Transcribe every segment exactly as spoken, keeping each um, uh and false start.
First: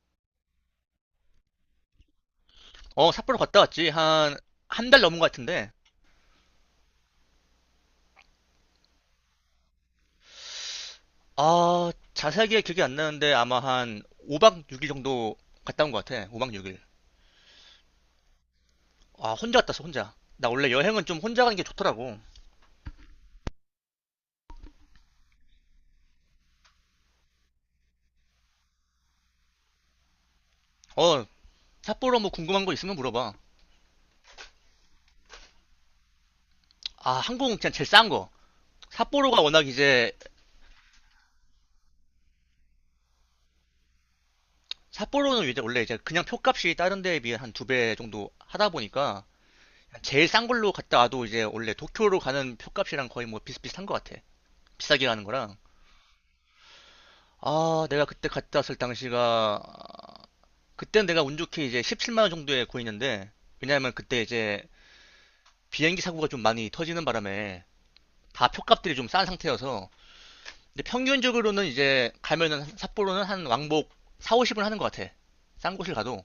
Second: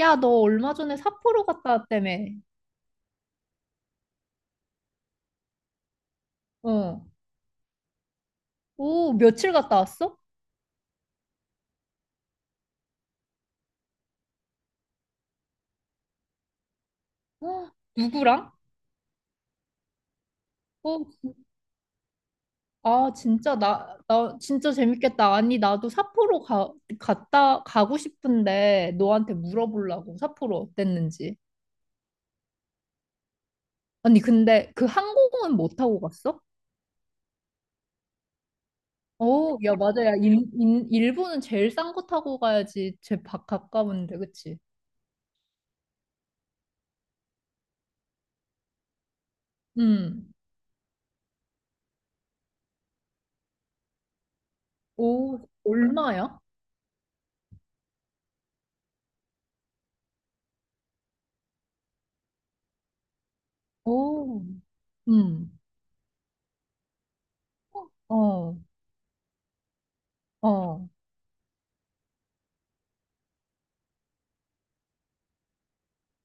야, 너 얼마 전에 삿포로 갔다 왔다며. 어, 삿포로 갔다 왔지. 한, 한 달 넘은 것 같은데. 어. 오, 며칠 갔다 왔어? 아, 자세하게 기억이 안 나는데 아마 한 오 박 육 일 정도 갔다 온 것 같아. 오 박 육 일. 어, 누구랑? 아, 혼자 갔다 왔어, 혼자. 나 원래 여행은 어, 좀 혼자 가는 게 좋더라고. 아, 진짜, 나, 나, 진짜 재밌겠다. 아니, 나도 삿포로 가, 갔다, 가고 싶은데, 너한테 물어보려고, 삿포로 어, 어땠는지. 삿포로 뭐 궁금한 거 있으면 물어봐. 아니, 근데 그 항공은 못 타고 갔어? 아, 항공 그냥 제일 싼 거. 삿포로가 어, 워낙 야, 맞아. 야, 이제, 인, 인, 일본은 제일 싼 거 타고 가야지. 제 바, 가까운데, 그치? 삿포로는 이제 원래 이제 그냥 표값이 다른 데에 비해 한 두 배 정도 하다 보니까 제일 음. 싼 걸로 갔다 와도 이제 원래 도쿄로 가는 표값이랑 거의 뭐 비슷비슷한 것 같아. 비싸게 가는 오, 거랑. 얼마야? 아, 내가 그때 갔다 왔을 당시가, 그때는 내가 운 좋게 이제 십칠만 원 정도에 구했는데, 왜냐하면 그때 오, 이제 음. 비행기 사고가 좀 많이 터지는 바람에 다 어, 표값들이 좀 싼 상태여서, 어. 근데 평균적으로는 이제 가면은 삿포로는 한 왕복 사, 오십은 하는 것 같아. 싼 곳을 가도.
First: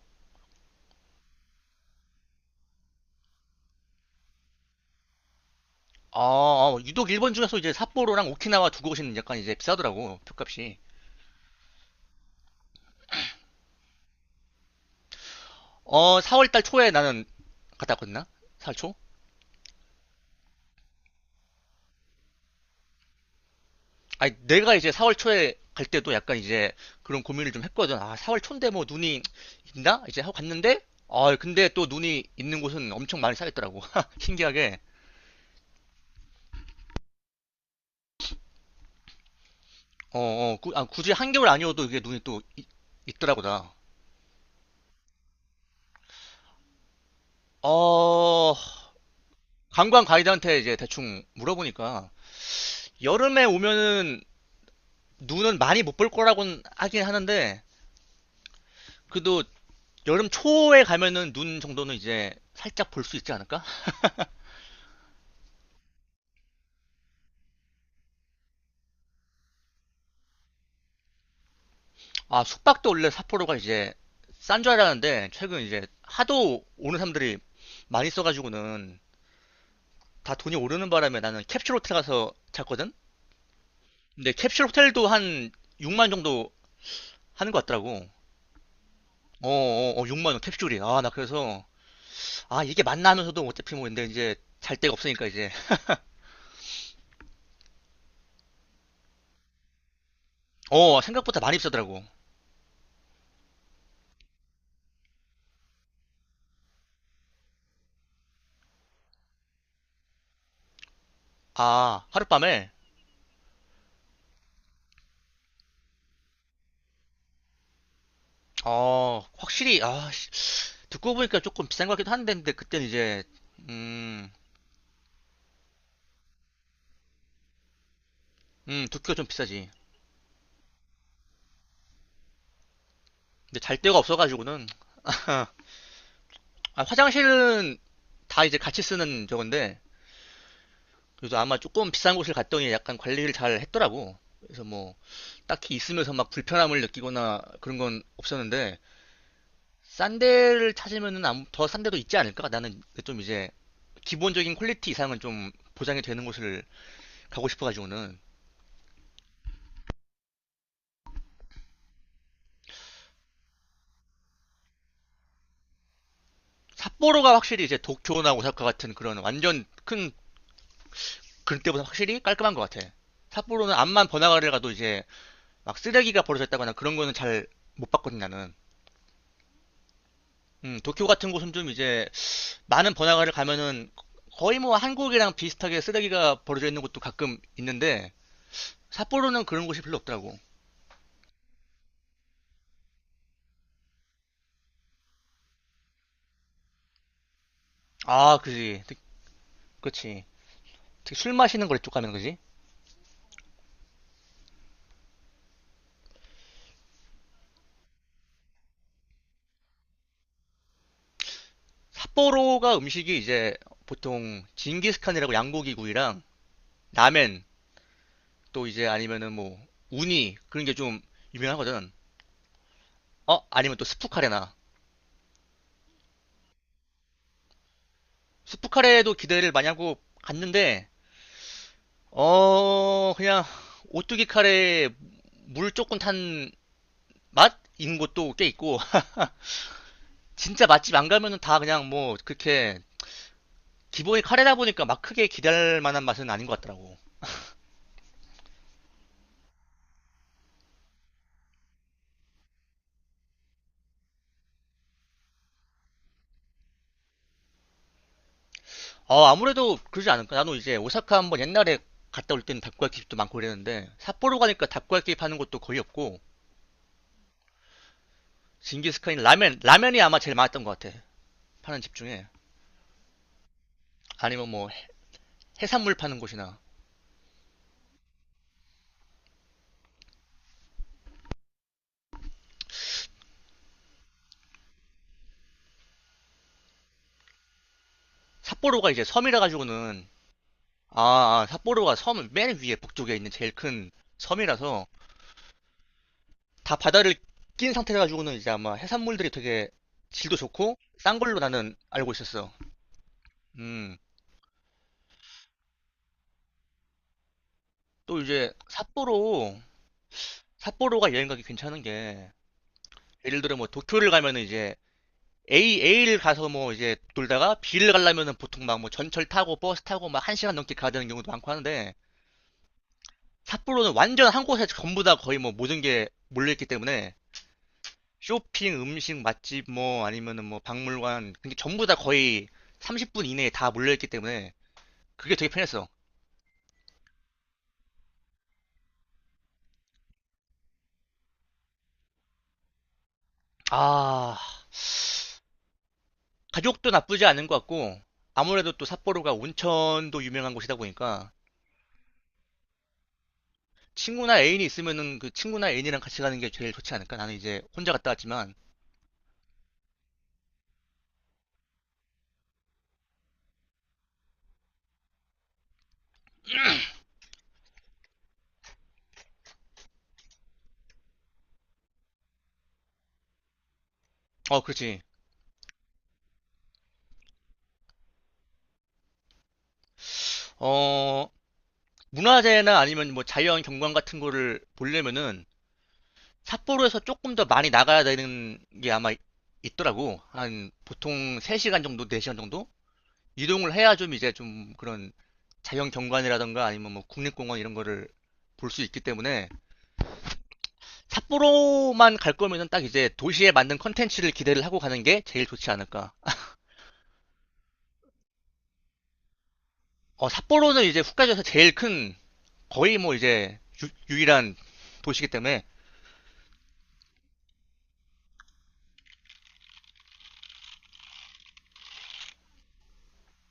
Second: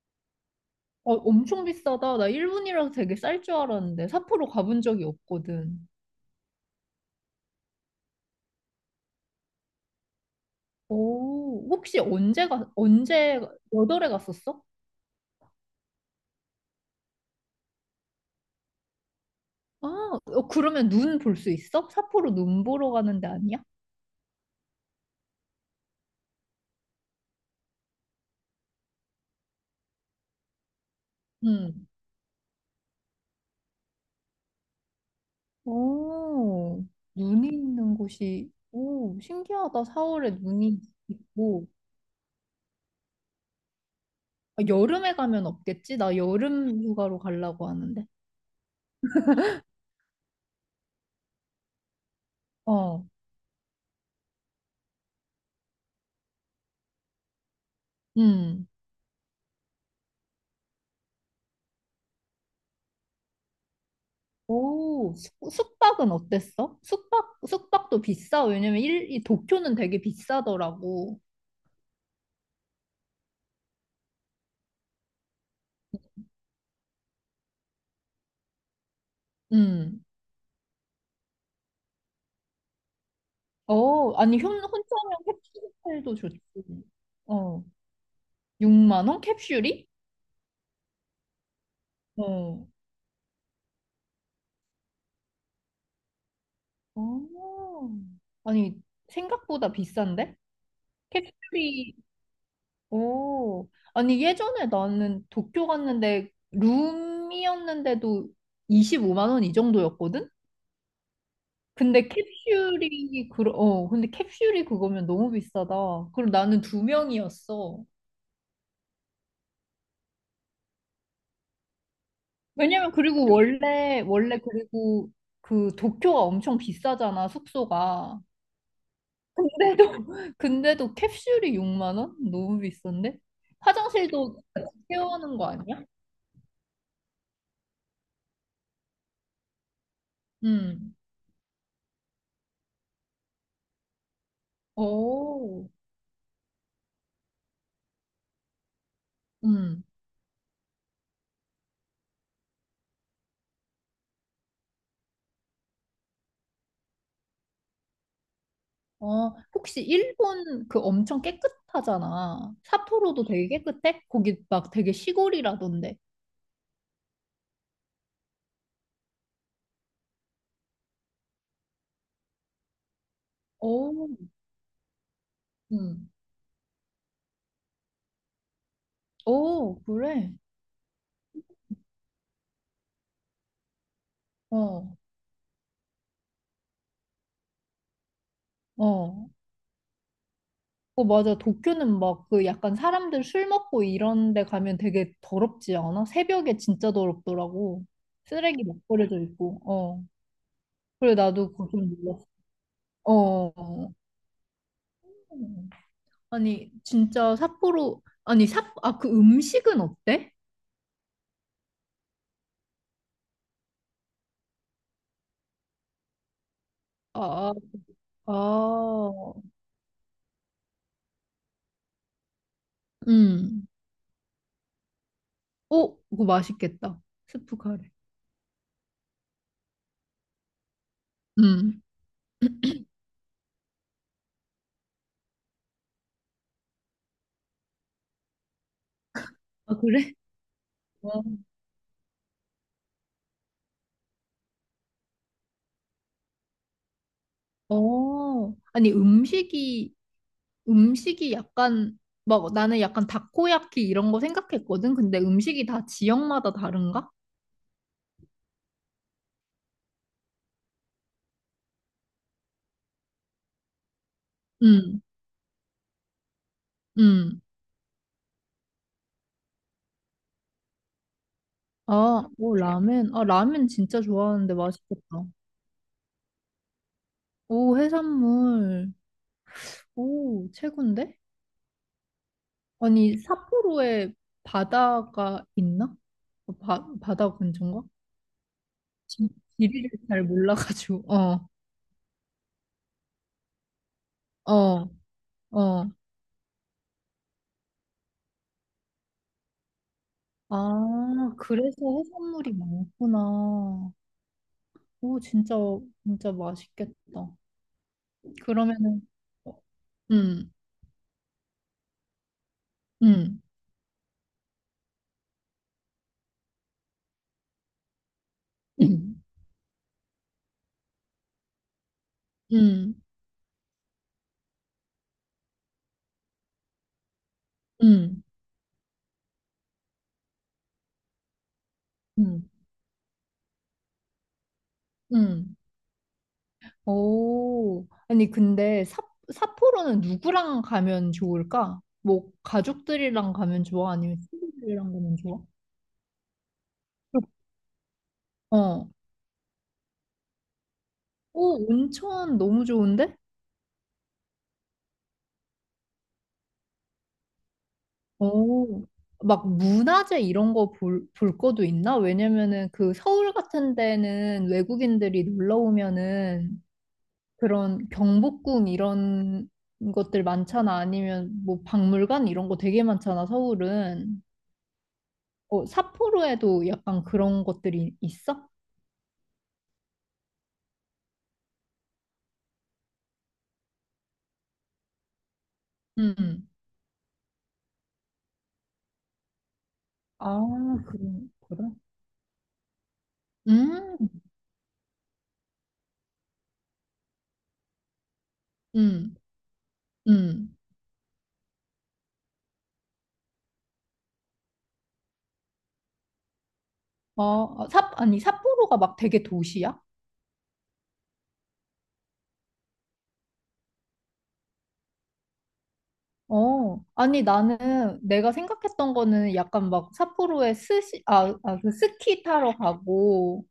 어, 엄청 비싸다. 나 일본이라서 되게 쌀 줄 알았는데 삿포로 가본 적이 없거든. 아, 아, 유독 일본 중에서 이제 삿포로랑 오키나와 두 곳은 약간 이제 비싸더라고, 표값이. 오, 혹시 언제 가, 언제 몇 월에 갔었어? 어, 사월 달 초에 나는 갔다 왔거든, 사월 초? 아, 어, 그러면 눈 볼 수 있어? 삿포로 눈 보러 가는 데 아니야? 아니, 내가 이제 사월 초에 갈 때도 약간 이제 그런 고민을 좀 했거든. 아, 사월 초인데 뭐 눈이 있나? 이제 하고 갔는데, 아, 근데 또 응. 눈이 있는 곳은 엄청 많이 쌓였더라고. 신기하게. 오, 눈이 있는 곳이, 오, 신기하다. 어, 사월에 어, 구- 눈이 아, 굳이 한겨울 있고. 아니어도 이게 눈이 또 있, 있더라고, 나. 아, 여름에 가면 없겠지? 나 여름 휴가로 가려고 하는데. 어, 관광 가이드한테 이제 대충 물어보니까, 어, 여름에 오면은 눈은 많이 못 볼 거라고는 하긴 하는데, 응. 그래도 여름 초에 가면은 눈 정도는 이제 살짝 볼 수 있지 않을까? 오, 숙- 숙박은 어땠어? 숙박, 숙박도 비싸. 왜냐면 일, 이 도쿄는 되게 비싸더라고. 아, 숙박도 원래 삿포로가 이제 싼 줄 알았는데 최근 이제 하도 오는 사람들이 많이 써가지고는 음. 다 돈이 오르는 바람에 나는 캡슐 호텔 가서 잤거든? 어, 근데 아니, 혼, 캡슐 혼자 호텔도 하면 한 캡슐 육만 호텔도 좋지. 정도 하는 것 어, 같더라고. 육만 원 어, 캡슐이? 어, 어, 육만 원 캡슐이. 아, 나 그래서 아, 어. 이게 맞나 하면서도 어차피 뭐 근데 이제 잘 데가 없으니까 이제. 어. 아니, 생각보다 비싼데? 어, 생각보다 많이 캡슐이, 비싸더라고. 오. 아니, 예전에 나는 도쿄 갔는데 룸이었는데도 이십오만 원 이 정도였거든? 아, 근데 하룻밤에. 캡슐이 그 어, 근데 캡슐이 그거면 너무 비싸다. 그럼 나는 두 명이었어. 어, 확실히 아, 씨, 듣고 보니까 조금 비싼 것 같기도 한데 근데 그때는 왜냐면 이제 그리고 원래 음, 원래 그리고 그 도쿄가 엄청 비싸잖아, 숙소가. 음, 두께가 좀 근데도 비싸지. 근데도 캡슐이 육만 원? 너무 비싼데? 근데 잘 데가 화장실도 없어가지고는. 같이 세워는거 아니야? 아, 화장실은 다 이제 같이 쓰는 저건데 음. 그래서 아마 조금 비싼 곳을 갔더니 약간 관리를 잘 했더라고. 그래서 뭐 오. 딱히 있으면서 막 불편함을 느끼거나 그런 건 없었는데 음. 싼 데를 찾으면은 더 싼 데도 있지 않을까? 나는 좀 이제 기본적인 퀄리티 이상은 좀 보장이 되는 곳을 가고 싶어가지고는. 어, 혹시 일본 그 엄청 깨끗하잖아. 삿포로도 되게 깨끗해? 거기 막 되게 시골이라던데. 삿포로가 확실히 이제 도쿄나 오사카 같은 그런 완전 큰 그런 때보다 확실히 깔끔한 것 같아. 삿포로는 암만 오. 번화가를 가도 이제 막 음. 쓰레기가 버려졌다거나 그런 거는 잘 못 봤거든 나는. 오, 그래? 음, 도쿄 같은 곳은 좀 이제 많은 번화가를 가면은 거의 뭐 어, 한국이랑 비슷하게 쓰레기가 버려져 있는 곳도 가끔 있는데 어. 삿포로는 그런 곳이 별로 없더라고. 어, 맞아. 도쿄는 막 그 약간 사람들 술 먹고 이런 데 가면 되게 더럽지 않아? 새벽에 진짜 더럽더라고. 아, 쓰레기 막 그지. 특- 버려져 있고. 어. 그렇지. 그래, 특히 술 나도 마시는 그거 거 좀 이쪽 가면 놀랐어. 그지? 어. 어. 아니, 진짜 삿포로, 아니, 삿, 아, 그 음식은 어때? 삿포로가 음식이 이제 보통 징기스칸이라고 양고기 구이랑 라멘 아, 아, 또 이제 아. 아니면은 뭐 우니 그런 게 좀 유명하거든. 어? 음. 아니면 또 스프 카레나. 어, 그거 맛있겠다. 스프 카레. 스프 카레도 기대를 많이 하고 갔는데 음. 어, 그냥 오뚜기 카레에 물 조금 탄 맛인 곳도 꽤 있고. 아, 그래? 진짜 맛집 안 어, 가면은 다 그냥 뭐 그렇게 기본이 카레다 보니까 막 크게 기대할 만한 맛은 아닌 것 같더라고. 어. 아니, 음식이 음식이 약간 막 나는 약간 다코야키 이런 거 생각했거든. 근데 음식이 다 지역마다 다른가? 어, 아무래도 그러지 않을까? 나도 이제 오사카 한번 옛날에 갔다 올 때는 닭야끼 집도 많고 그랬는데 삿포로 가니까 닭야 응, 끼 파는 곳도 거의 없고 응. 징기스칸이 라면 라면이 아마 제일 많았던 것 같아. 파는 집 중에 아, 오, 라멘. 아, 라멘 진짜 아니면 좋아하는데 뭐 맛있겠다. 해산물 파는 곳이나. 오, 해산물. 오, 최고인데? 아니, 삿포로에 바다가 있나? 어, 바, 바다 근처인가? 삿포로가 이제 지- 섬이라 지리를 가지고는 잘 아, 몰라가지고. 아, 어, 삿포로가 섬 맨 위에 북쪽에 있는 제일 큰 섬이라서 어, 어. 다 바다를 낀 상태라 가지고는 이제 아마 해산물들이 되게 질도 좋고 싼 아, 걸로 나는 그래서 알고 있었어. 해산물이 많구나. 음, 오, 진짜, 진짜 맛있겠다. 또 이제 그러면은, 어, 삿포로 음, 삿포로가 여행 가기 괜찮은 게 예를 음, 들어 뭐 도쿄를 가면은 이제 A A를 가서 뭐 이제 돌다가 B를 가려면은 보통 막 뭐 음, 전철 타고 버스 타고 막 한 시간 넘게 가야 되는 경우도 많고 하는데 음, 삿포로는 완전 한 곳에 전부 다 거의 뭐 모든 게 몰려 있기 때문에 음, 쇼핑, 음식, 맛집, 뭐, 아니면은 뭐, 박물관. 그게 전부 다 거의 음, 삼십 분 이내에 다 몰려있기 때문에 그게 되게 음. 편했어. 오, 아니, 근데 삿 삿포로는 누구랑 가면 좋을까? 뭐, 가족들이랑 가면 좋아? 아니면 아, 친구들이랑 가면 좋아? 가격도 나쁘지 않은 것 같고, 아무래도 또 어, 삿포로가 온천도 유명한 곳이다 보니까, 오, 온천 너무 좋은데? 친구나 애인이 있으면은 그 친구나 애인이랑 같이 가는 게 제일 좋지 않을까? 나는 이제 혼자 갔다 왔지만, 오, 막 문화재 이런 거 볼, 볼 것도 있나? 왜냐면은 그 서울 같은 데는 외국인들이 놀러 오면은 그런 경복궁 이런 것들 많잖아. 아니면 뭐 박물관 이런 거 되게 많잖아, 서울은. 어, 그렇지. 어, 삿포로에도 약간 그런 것들이 있어? 어, 문화재나 아니면 뭐 자연 경관 같은 거를 보려면은 응. 응. 삿포로에서 조금 더 많이 나가야 되는 게 아마 있더라고. 아, 한 그런, 보통 그런? 세 시간 정도, 네 시간 정도? 이동을 해야 음, 좀 이제 좀 그런 자연 경관이라던가 아니면 뭐 국립공원 이런 거를 볼 수 있기 음, 때문에 음. 삿포로만 갈 거면은 딱 이제 도시에 맞는 컨텐츠를 기대를 하고 가는 게 제일 좋지 않을까. 어, 어, 삿, 아니, 삿포로가 막 되게 도시야? 어, 삿포로는 이제 홋카이도에서 제일 큰 거의 뭐 이제 유, 일한 도시기 때문에. 어, 아니, 나는 내가 생각했던 거는 약간 막 삿포로에 스시, 아, 아, 그 스키 타러 가고,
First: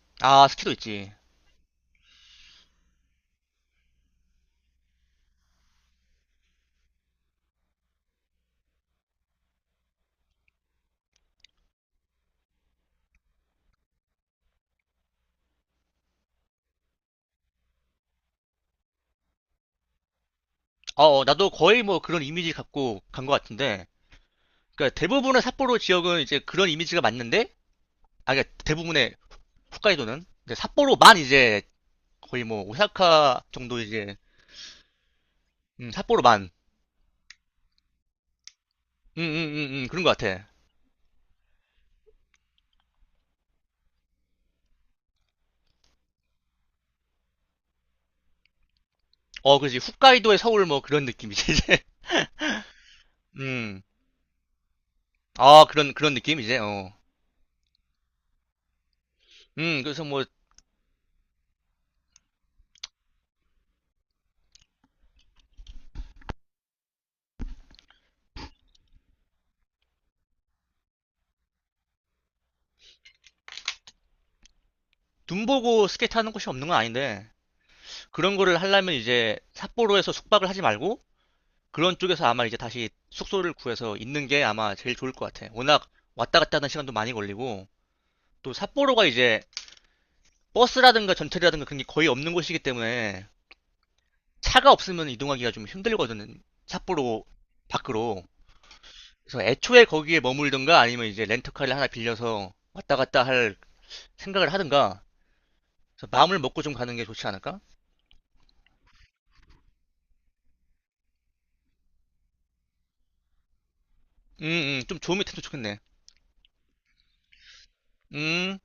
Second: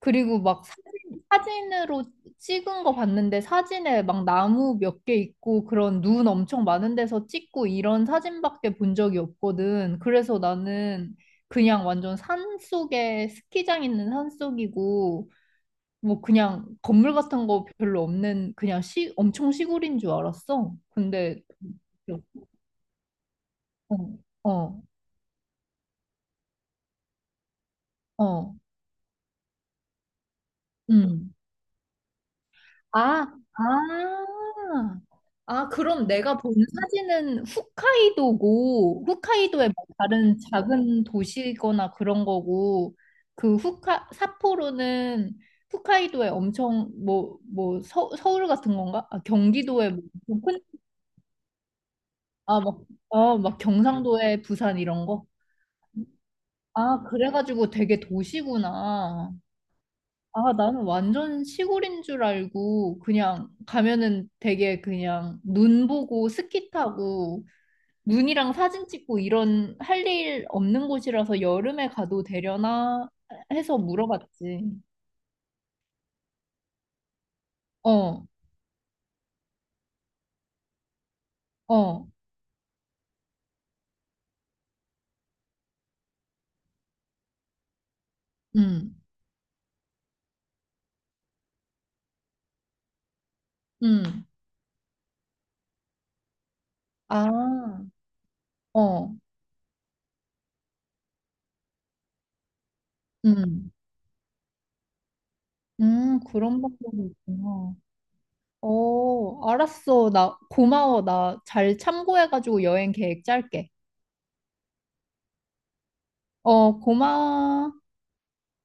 그리고 아, 막 스키도 있지. 사진, 사진으로 찍은 거 봤는데 사진에 막 나무 몇 개 있고 그런 눈 엄청 많은 데서 찍고 이런 사진밖에 본 적이 없거든. 그래서 나는 그냥 완전 산 속에 스키장 있는 산 속이고 뭐 그냥 건물 같은 거 별로 없는 그냥 시, 엄청 시골인 줄 알았어. 어, 어, 근데 나도 거의 뭐 그런 이미지 갖고 간 것 같은데 어, 어, 그러니까 대부분의 삿포로 지역은 이제 그런 이미지가 맞는데, 아, 그러니까 어, 대부분의 홋카이도는 삿포로만 음. 이제 거의 뭐 아, 오사카 정도 이제 아, 아, 음, 그럼 내가 삿포로만, 본 사진은 홋카이도고, 음, 음, 홋카이도의 음, 뭐 음, 그런 것 다른 같아. 작은 도시거나 그런 거고, 그 홋카, 삿포로는 홋카이도의 엄청, 뭐, 뭐, 서, 서울 같은 건가? 아, 어, 그지. 경기도의 뭐, 홋카이도의 엄청 큰, 서울 뭐 그런 느낌이지 이제. 아, 막, 아, 막 음, 경상도의 부산 이런 거? 아 그런 그런 느낌 이제. 어, 아, 그래가지고 되게 도시구나. 음, 그래서 뭐 아, 나는 완전 시골인 줄 알고 그냥 가면은 되게 그냥 눈 보고 스키 타고 눈이랑 사진 찍고 이런 할 일 없는 곳이라서 여름에 가도 되려나 해서 물어봤지. 눈 보고 스케이트 하는 곳이 없는 건 아닌데 어, 그런 거를 하려면 이제 삿포로에서 숙박을 하지 말고 그런 어, 쪽에서 아마 이제 다시 숙소를 구해서 있는 게 아마 제일 좋을 것 같아. 워낙 왔다 갔다 하는 시간도 많이 걸리고. 또 음, 삿포로가 이제 버스라든가 전철이라든가 그런 게 거의 없는 곳이기 때문에 음, 차가 없으면 이동하기가 좀 힘들거든요. 삿포로 아, 밖으로. 어, 그래서 애초에 거기에 머물든가 아니면 이제 렌터카를 하나 빌려서 왔다 갔다 할 음, 생각을 하든가. 그래서 음, 마음을 그런 먹고 좀 가는 방법이 게 좋지 않을까? 있구나. 어, 알았어. 나 고마워. 나 잘 참고해가지고 여행 계획 짤게. 음, 음, 좀 좋은 밑도 좋겠네. 어, 고마워. 음.